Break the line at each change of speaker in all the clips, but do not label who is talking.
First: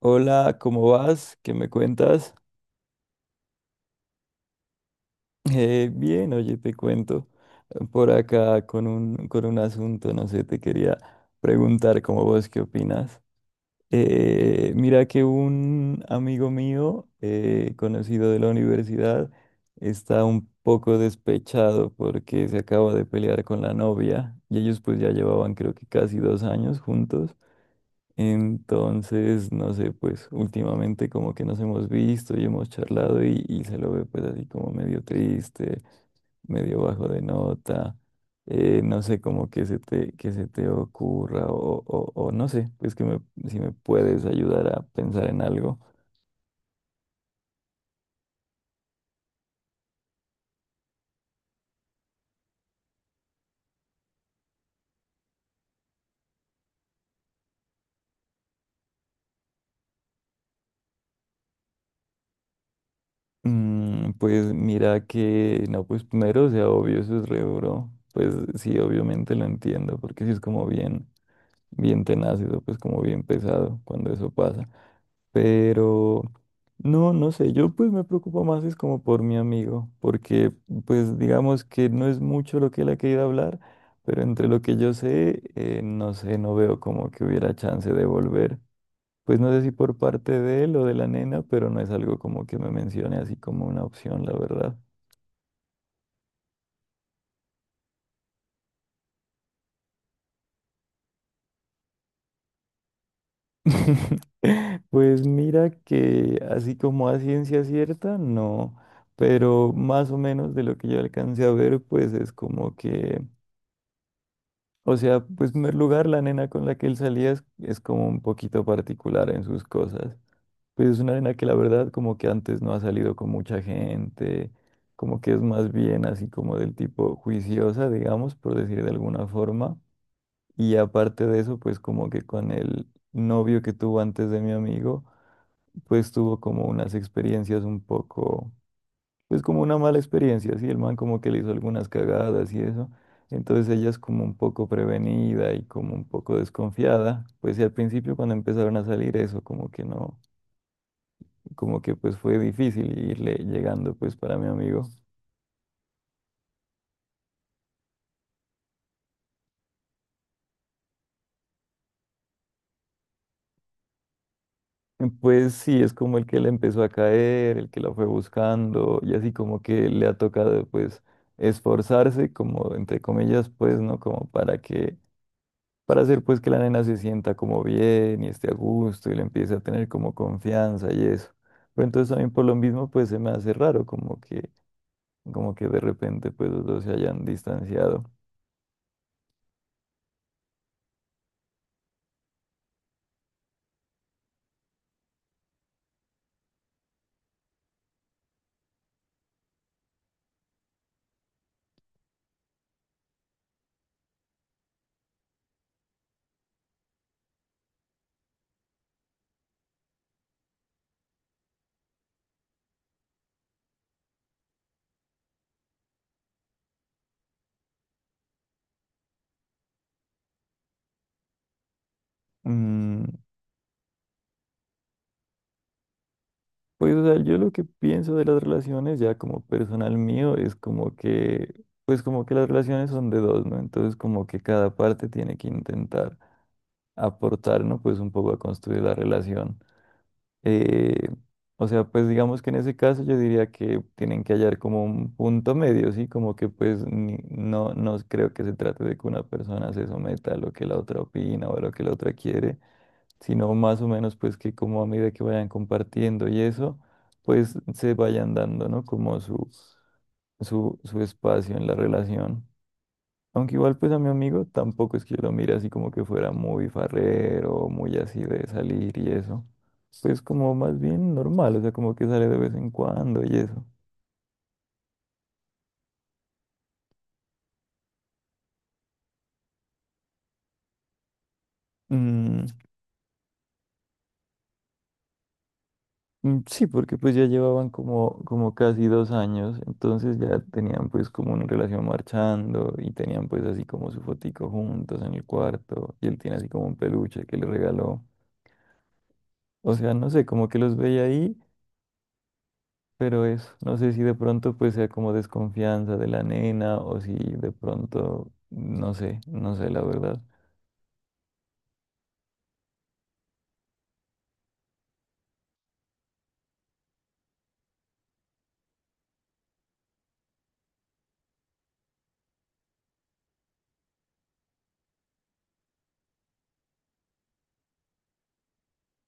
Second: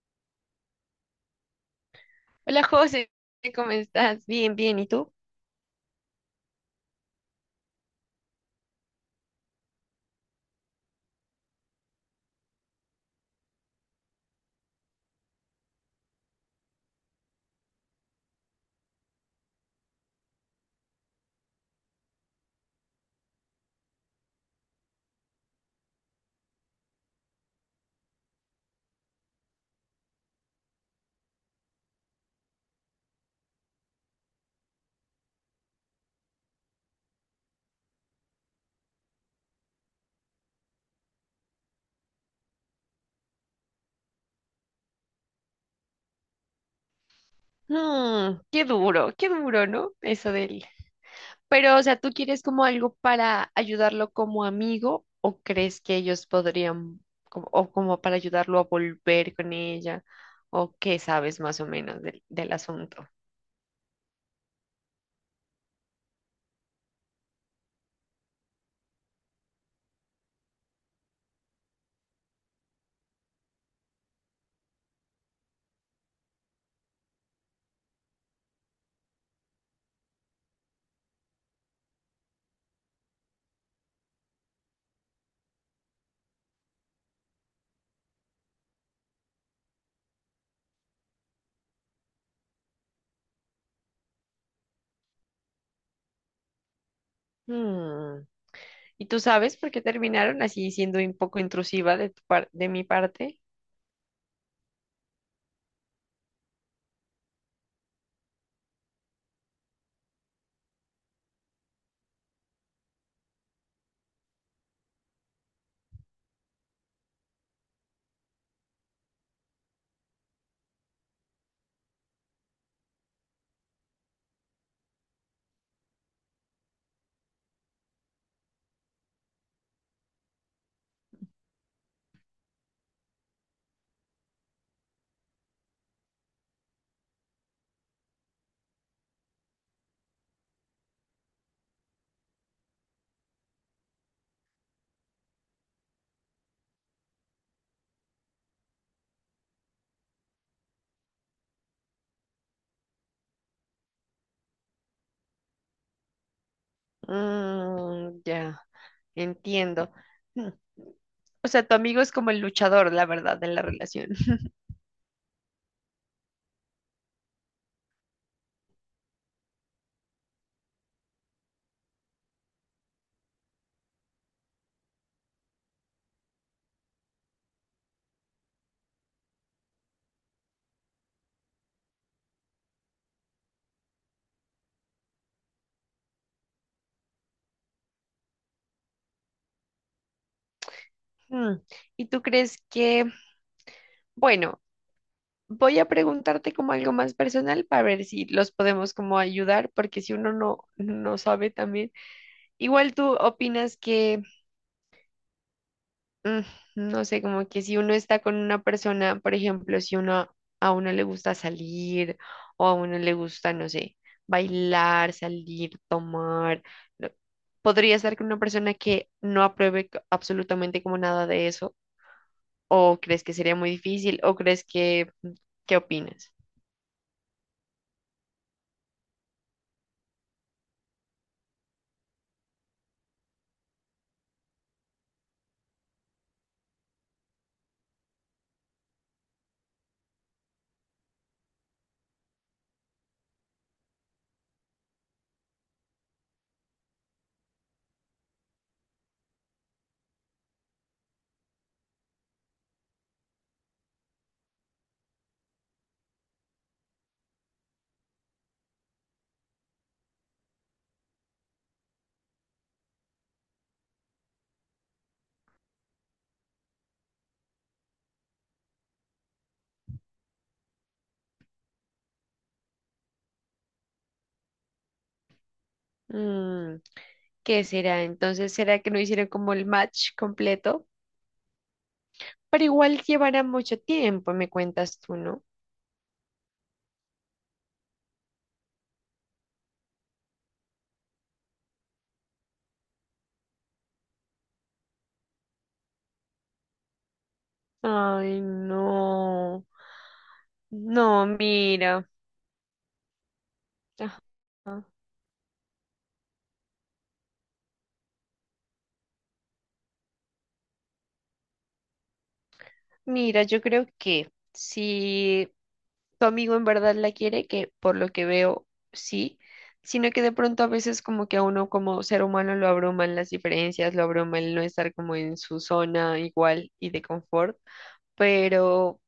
Hola, ¿cómo vas? ¿Qué me cuentas?
Hola José, ¿cómo estás? Bien, bien, ¿y tú?
Bien, oye, te cuento por acá con con un asunto, no sé, te quería preguntar como vos qué opinas. Mira que un amigo mío, conocido de la universidad, está un poco despechado porque se acaba de pelear con la novia y ellos pues ya llevaban creo que casi 2 años juntos. Entonces, no sé, pues últimamente como que nos hemos visto y hemos charlado y se lo ve pues así como medio triste, medio bajo de nota. No sé como que que se te ocurra o no sé, pues si me puedes ayudar a pensar en algo.
Mm, qué duro, ¿no? Eso del... Pero, o sea, ¿tú quieres como algo para ayudarlo como amigo o crees que ellos podrían, como, o como para ayudarlo a volver con ella? ¿O qué sabes más o menos del asunto?
Pues mira que, no, pues primero, o sea, obvio, eso es re duro. Pues sí, obviamente lo entiendo, porque sí es como bien, bien tenaz, eso pues como bien pesado cuando eso pasa. Pero no, no sé, yo pues me preocupo más es como por mi amigo, porque pues digamos que no es mucho lo que él ha querido hablar, pero entre lo que yo sé, no sé, no veo como que hubiera chance de volver. Pues no sé si por parte de él o de la nena, pero no es algo como que me mencione así como una opción, la verdad.
Mm. ¿Y tú sabes por qué terminaron? Así siendo un poco intrusiva de tu de mi parte.
Pues mira que así como a ciencia cierta, no, pero más o menos de lo que yo alcancé a ver, pues es como que. O sea, pues en primer lugar, la nena con la que él salía es como un poquito particular en sus cosas. Pues es una nena que la verdad como que antes no ha salido con mucha gente, como que es más bien así como del tipo juiciosa, digamos, por decir de alguna forma. Y aparte de eso, pues como que con el novio que tuvo antes de mi amigo, pues tuvo como unas experiencias un poco pues como una mala experiencia, sí el man como que le hizo algunas cagadas y eso. Entonces ella es como un poco prevenida y como un poco desconfiada, pues y al principio cuando empezaron a salir eso, como que no, como que pues fue difícil irle llegando pues para mi amigo.
Mm, ya. Entiendo. Mm. O sea, tu amigo es como el luchador, la verdad, de la relación.
Pues sí, es como el que le empezó a caer, el que la fue buscando y así como que le ha tocado pues esforzarse como entre comillas pues, ¿no? Como para hacer pues que la nena se sienta como bien y esté a gusto y le empiece a tener como confianza y eso. Pero entonces también por lo mismo pues se me hace raro como que de repente pues los dos se hayan distanciado.
Mm. ¿Y tú crees que, bueno, voy a preguntarte como algo más personal para ver si los podemos como ayudar, porque si uno no sabe también, igual tú opinas que... Mm, no sé, como que si uno está con una persona, por ejemplo, si uno a uno le gusta salir o a uno le gusta, no sé, bailar, salir, tomar, no, ¿podría estar con una persona que no apruebe absolutamente como nada de eso? ¿O
Mm,
crees que sería muy difícil? ¿O crees que, qué opinas?
pues o sea, yo lo que pienso de las relaciones ya como personal mío es como que, pues como que las relaciones son de dos, ¿no? Entonces como que cada parte tiene que intentar aportar, ¿no? Pues un poco a construir la relación. Eh, o sea, pues digamos que en ese caso yo diría que tienen que hallar como un punto medio, ¿sí? Como que pues no creo que se trate de que una persona se someta a lo que la otra opina o a lo que la otra quiere, sino más o menos pues que como a medida que vayan compartiendo y eso, pues se vayan dando, ¿no? Como su espacio en la relación. Aunque igual pues a mi amigo tampoco es que yo lo mire así como que fuera muy farrero, muy así de salir y eso. Pues como más bien normal, o sea, como que sale de vez en cuando y eso.
Mm, ¿qué será? Entonces, ¿será que no hicieron como el match completo?
Mm,
Pero igual llevará mucho tiempo, me cuentas tú, ¿no?
sí, porque pues ya llevaban como casi 2 años, entonces ya tenían pues como una relación marchando y tenían pues así como su fotico juntos en el cuarto y él tiene así como un peluche que le regaló.
Ay, no.
O sea, no sé, como que los veía
No,
ahí.
mira.
Pero eso, no sé si de pronto pues
Ajá.
sea como desconfianza de la nena o si de pronto, no sé, no sé la verdad.
Mira, yo creo que si tu amigo en verdad la quiere, que por lo que veo, sí, sino que de pronto a veces como que a uno como ser humano lo abruman las diferencias, lo abruma el no estar como en su zona igual y de confort, pero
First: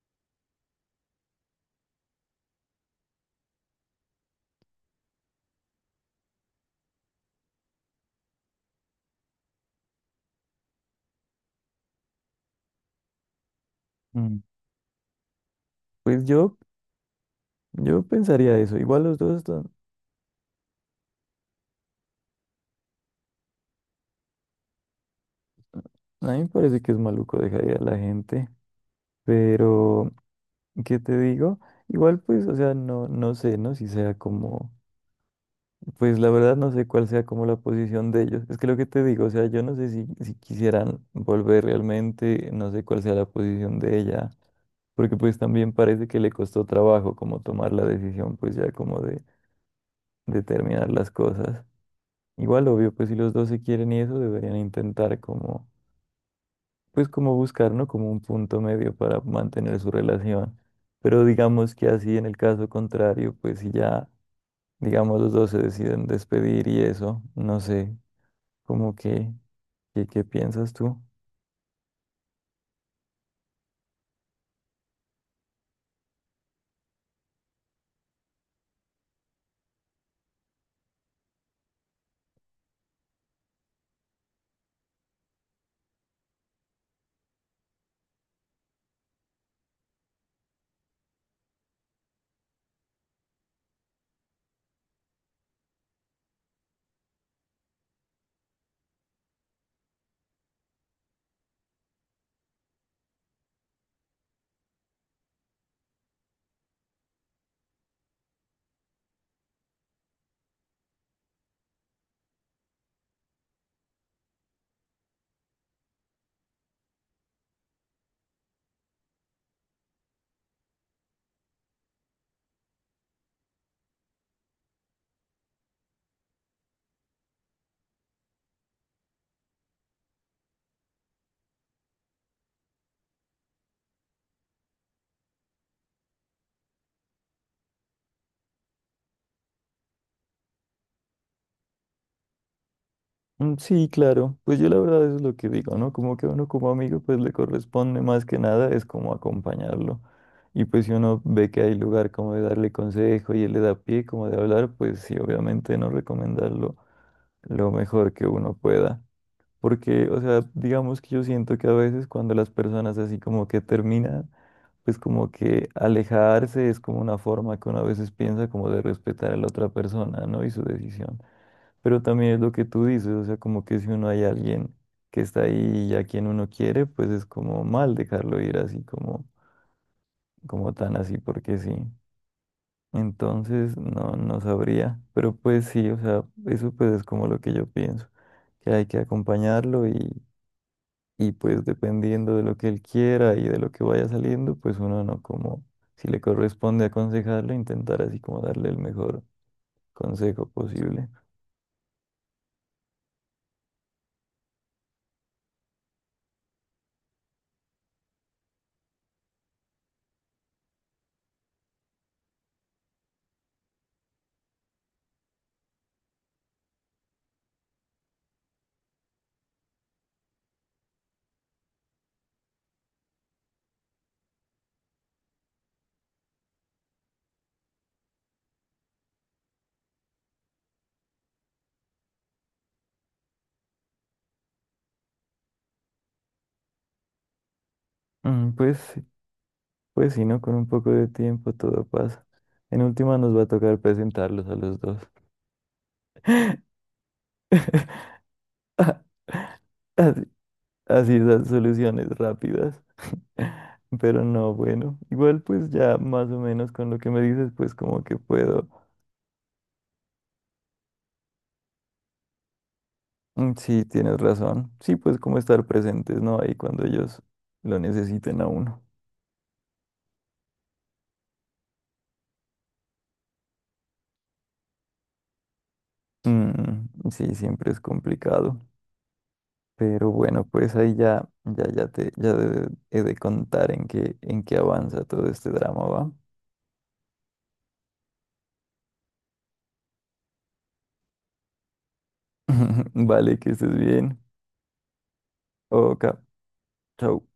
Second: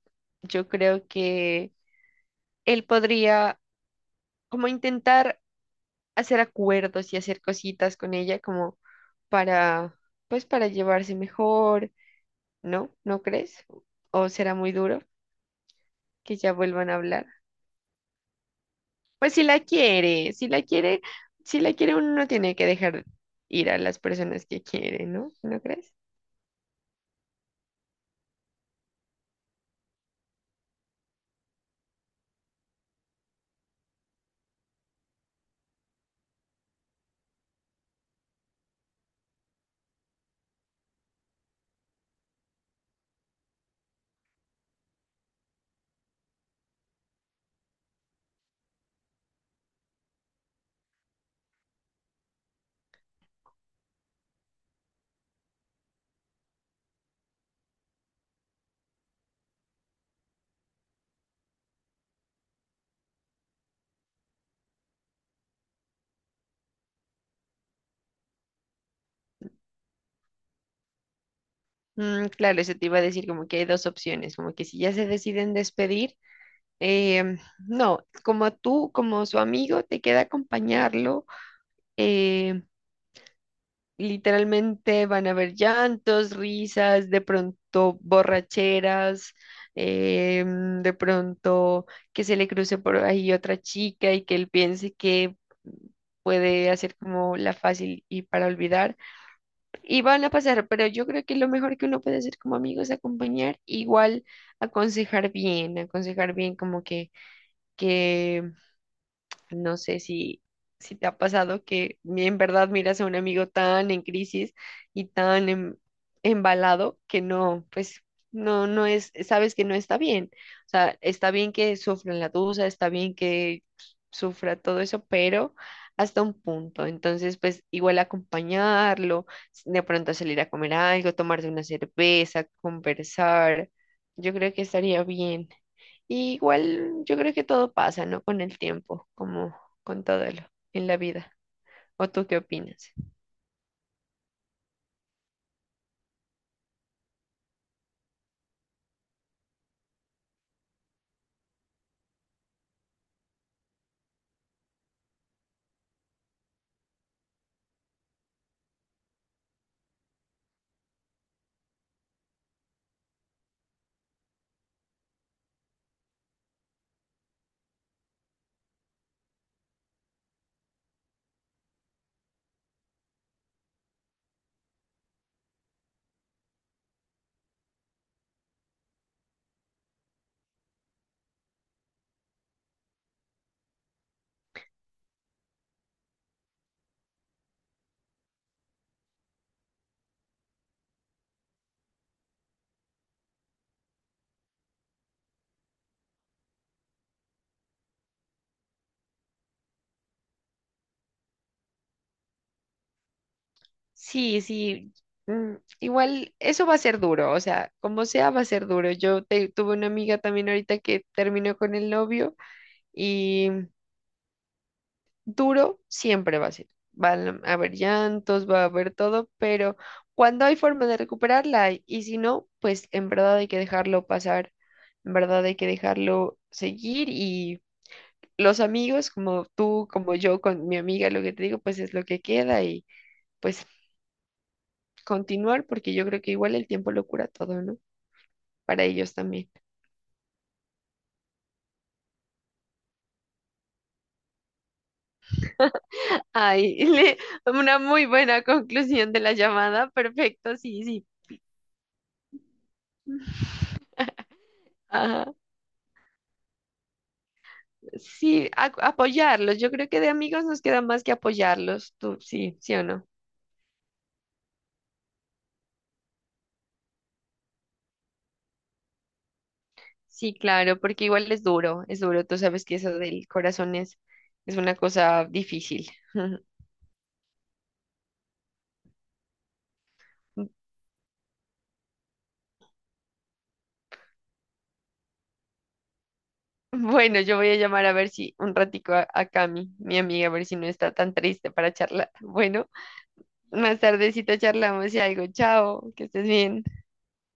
yo creo que él podría como intentar hacer acuerdos y hacer cositas con ella como para, pues para llevarse mejor, ¿no? ¿No crees? ¿O
Mm.
será muy duro
Pues
que ya
yo,
vuelvan a hablar?
yo pensaría eso. Igual los
Pues
dos
si la
están,
quiere, si la quiere, si la quiere uno no tiene que dejar ir a las personas que quiere, ¿no? ¿No crees?
a mí me parece que es maluco dejaría a la gente, pero ¿qué te digo? Igual pues, o sea, no sé, ¿no? Si sea como. Pues la verdad no sé cuál sea como la posición de ellos. Es que lo que te digo, o sea, yo no sé si quisieran volver realmente, no sé cuál sea la posición de ella, porque pues también parece que le costó trabajo como tomar la decisión, pues ya como de terminar las cosas. Igual, obvio, pues si los dos se quieren y eso, deberían intentar como, pues como buscar, ¿no? Como un punto medio para mantener su relación. Pero digamos que así en el caso contrario, pues si ya, digamos, los dos se deciden despedir y eso, no sé, como que, ¿qué piensas tú?
Mm, claro, eso te iba a decir, como que hay dos opciones. Como que si ya se deciden despedir, em, no, como tú, como su amigo, te queda acompañarlo. em, Literalmente van a haber llantos, risas, de pronto borracheras, de pronto que se le cruce por ahí otra chica y que él piense que puede hacer como la fácil y para olvidar. Y van a pasar, pero yo creo que lo mejor que uno puede hacer como amigo es acompañar, igual aconsejar bien como que, no sé si, si te ha pasado que en verdad miras a un amigo tan en crisis y tan embalado que no, pues no, no es, sabes que no está bien. O sea, está bien que sufran la duda, está bien que sufra todo eso, pero hasta un punto. Entonces, pues igual acompañarlo, de pronto salir a comer algo, tomarse una cerveza, conversar. Yo creo que estaría bien. Y igual yo creo que todo pasa, ¿no? Con el tiempo, como con todo lo, en la vida. ¿O tú qué opinas?
Sí, claro, pues yo la verdad eso es lo que digo, ¿no? Como que uno como amigo pues le corresponde más que nada es como acompañarlo. Y pues si uno ve que hay lugar como de darle consejo y él le da pie como de hablar, pues sí, obviamente no recomendarlo lo mejor que uno pueda. Porque, o sea, digamos que yo siento que a veces cuando las personas así como que terminan, pues como que alejarse es como una forma que uno a veces piensa como de respetar a la otra persona, ¿no? Y su decisión. Pero también es lo que tú dices, o sea, como que si uno hay alguien que está ahí y a quien uno quiere, pues es como mal dejarlo ir así como, como tan así porque sí. Entonces, no, no sabría. Pero pues sí, o sea, eso pues es como lo que yo pienso, que hay que acompañarlo y pues dependiendo de lo que él quiera y de lo que vaya saliendo, pues uno no como, si le corresponde aconsejarlo, intentar así como darle el mejor consejo posible.
Sí, sí. Mm, igual eso va a ser duro, o sea, como sea va a ser duro. Tuve una amiga también ahorita que terminó con el novio y duro siempre va a ser. Van a haber llantos, va a haber todo, pero cuando hay forma de recuperarla hay, y si no, pues en verdad hay que dejarlo pasar, en verdad hay que dejarlo seguir, y los amigos, como tú, como yo, con mi amiga, lo que te digo, pues es lo que queda y pues continuar, porque yo creo que igual el tiempo lo cura todo, ¿no?
Mm, Pues,
Para
sí,
ellos también.
pues sí no, con un poco de tiempo todo pasa. En última nos va a tocar presentarlos a los dos.
Ay, una muy buena
Ah,
conclusión de la llamada.
así,
Perfecto, sí, sí.
así esas soluciones rápidas. Pero no, bueno,
Ajá.
igual pues ya más o menos con lo que me dices, pues como que
Sí,
puedo.
apoyarlos. Yo creo que de amigos nos queda más que apoyarlos. Tú, sí, sí o no.
Sí, tienes razón. Sí, pues como estar presentes, ¿no? Ahí cuando ellos lo necesiten a uno.
Sí, claro, porque igual es duro, es duro. Tú sabes que eso del corazón es una cosa difícil.
Sí, siempre es complicado. Pero bueno, pues ahí ya te he de contar en qué avanza todo este drama, ¿va?
Bueno, yo voy a llamar a ver si un ratico a Cami, mi amiga, a ver si no está tan triste para charlar. Bueno,
Vale, que estés
más
bien.
tardecito charlamos y algo. Chao, que
Oka,
estés bien.
chau.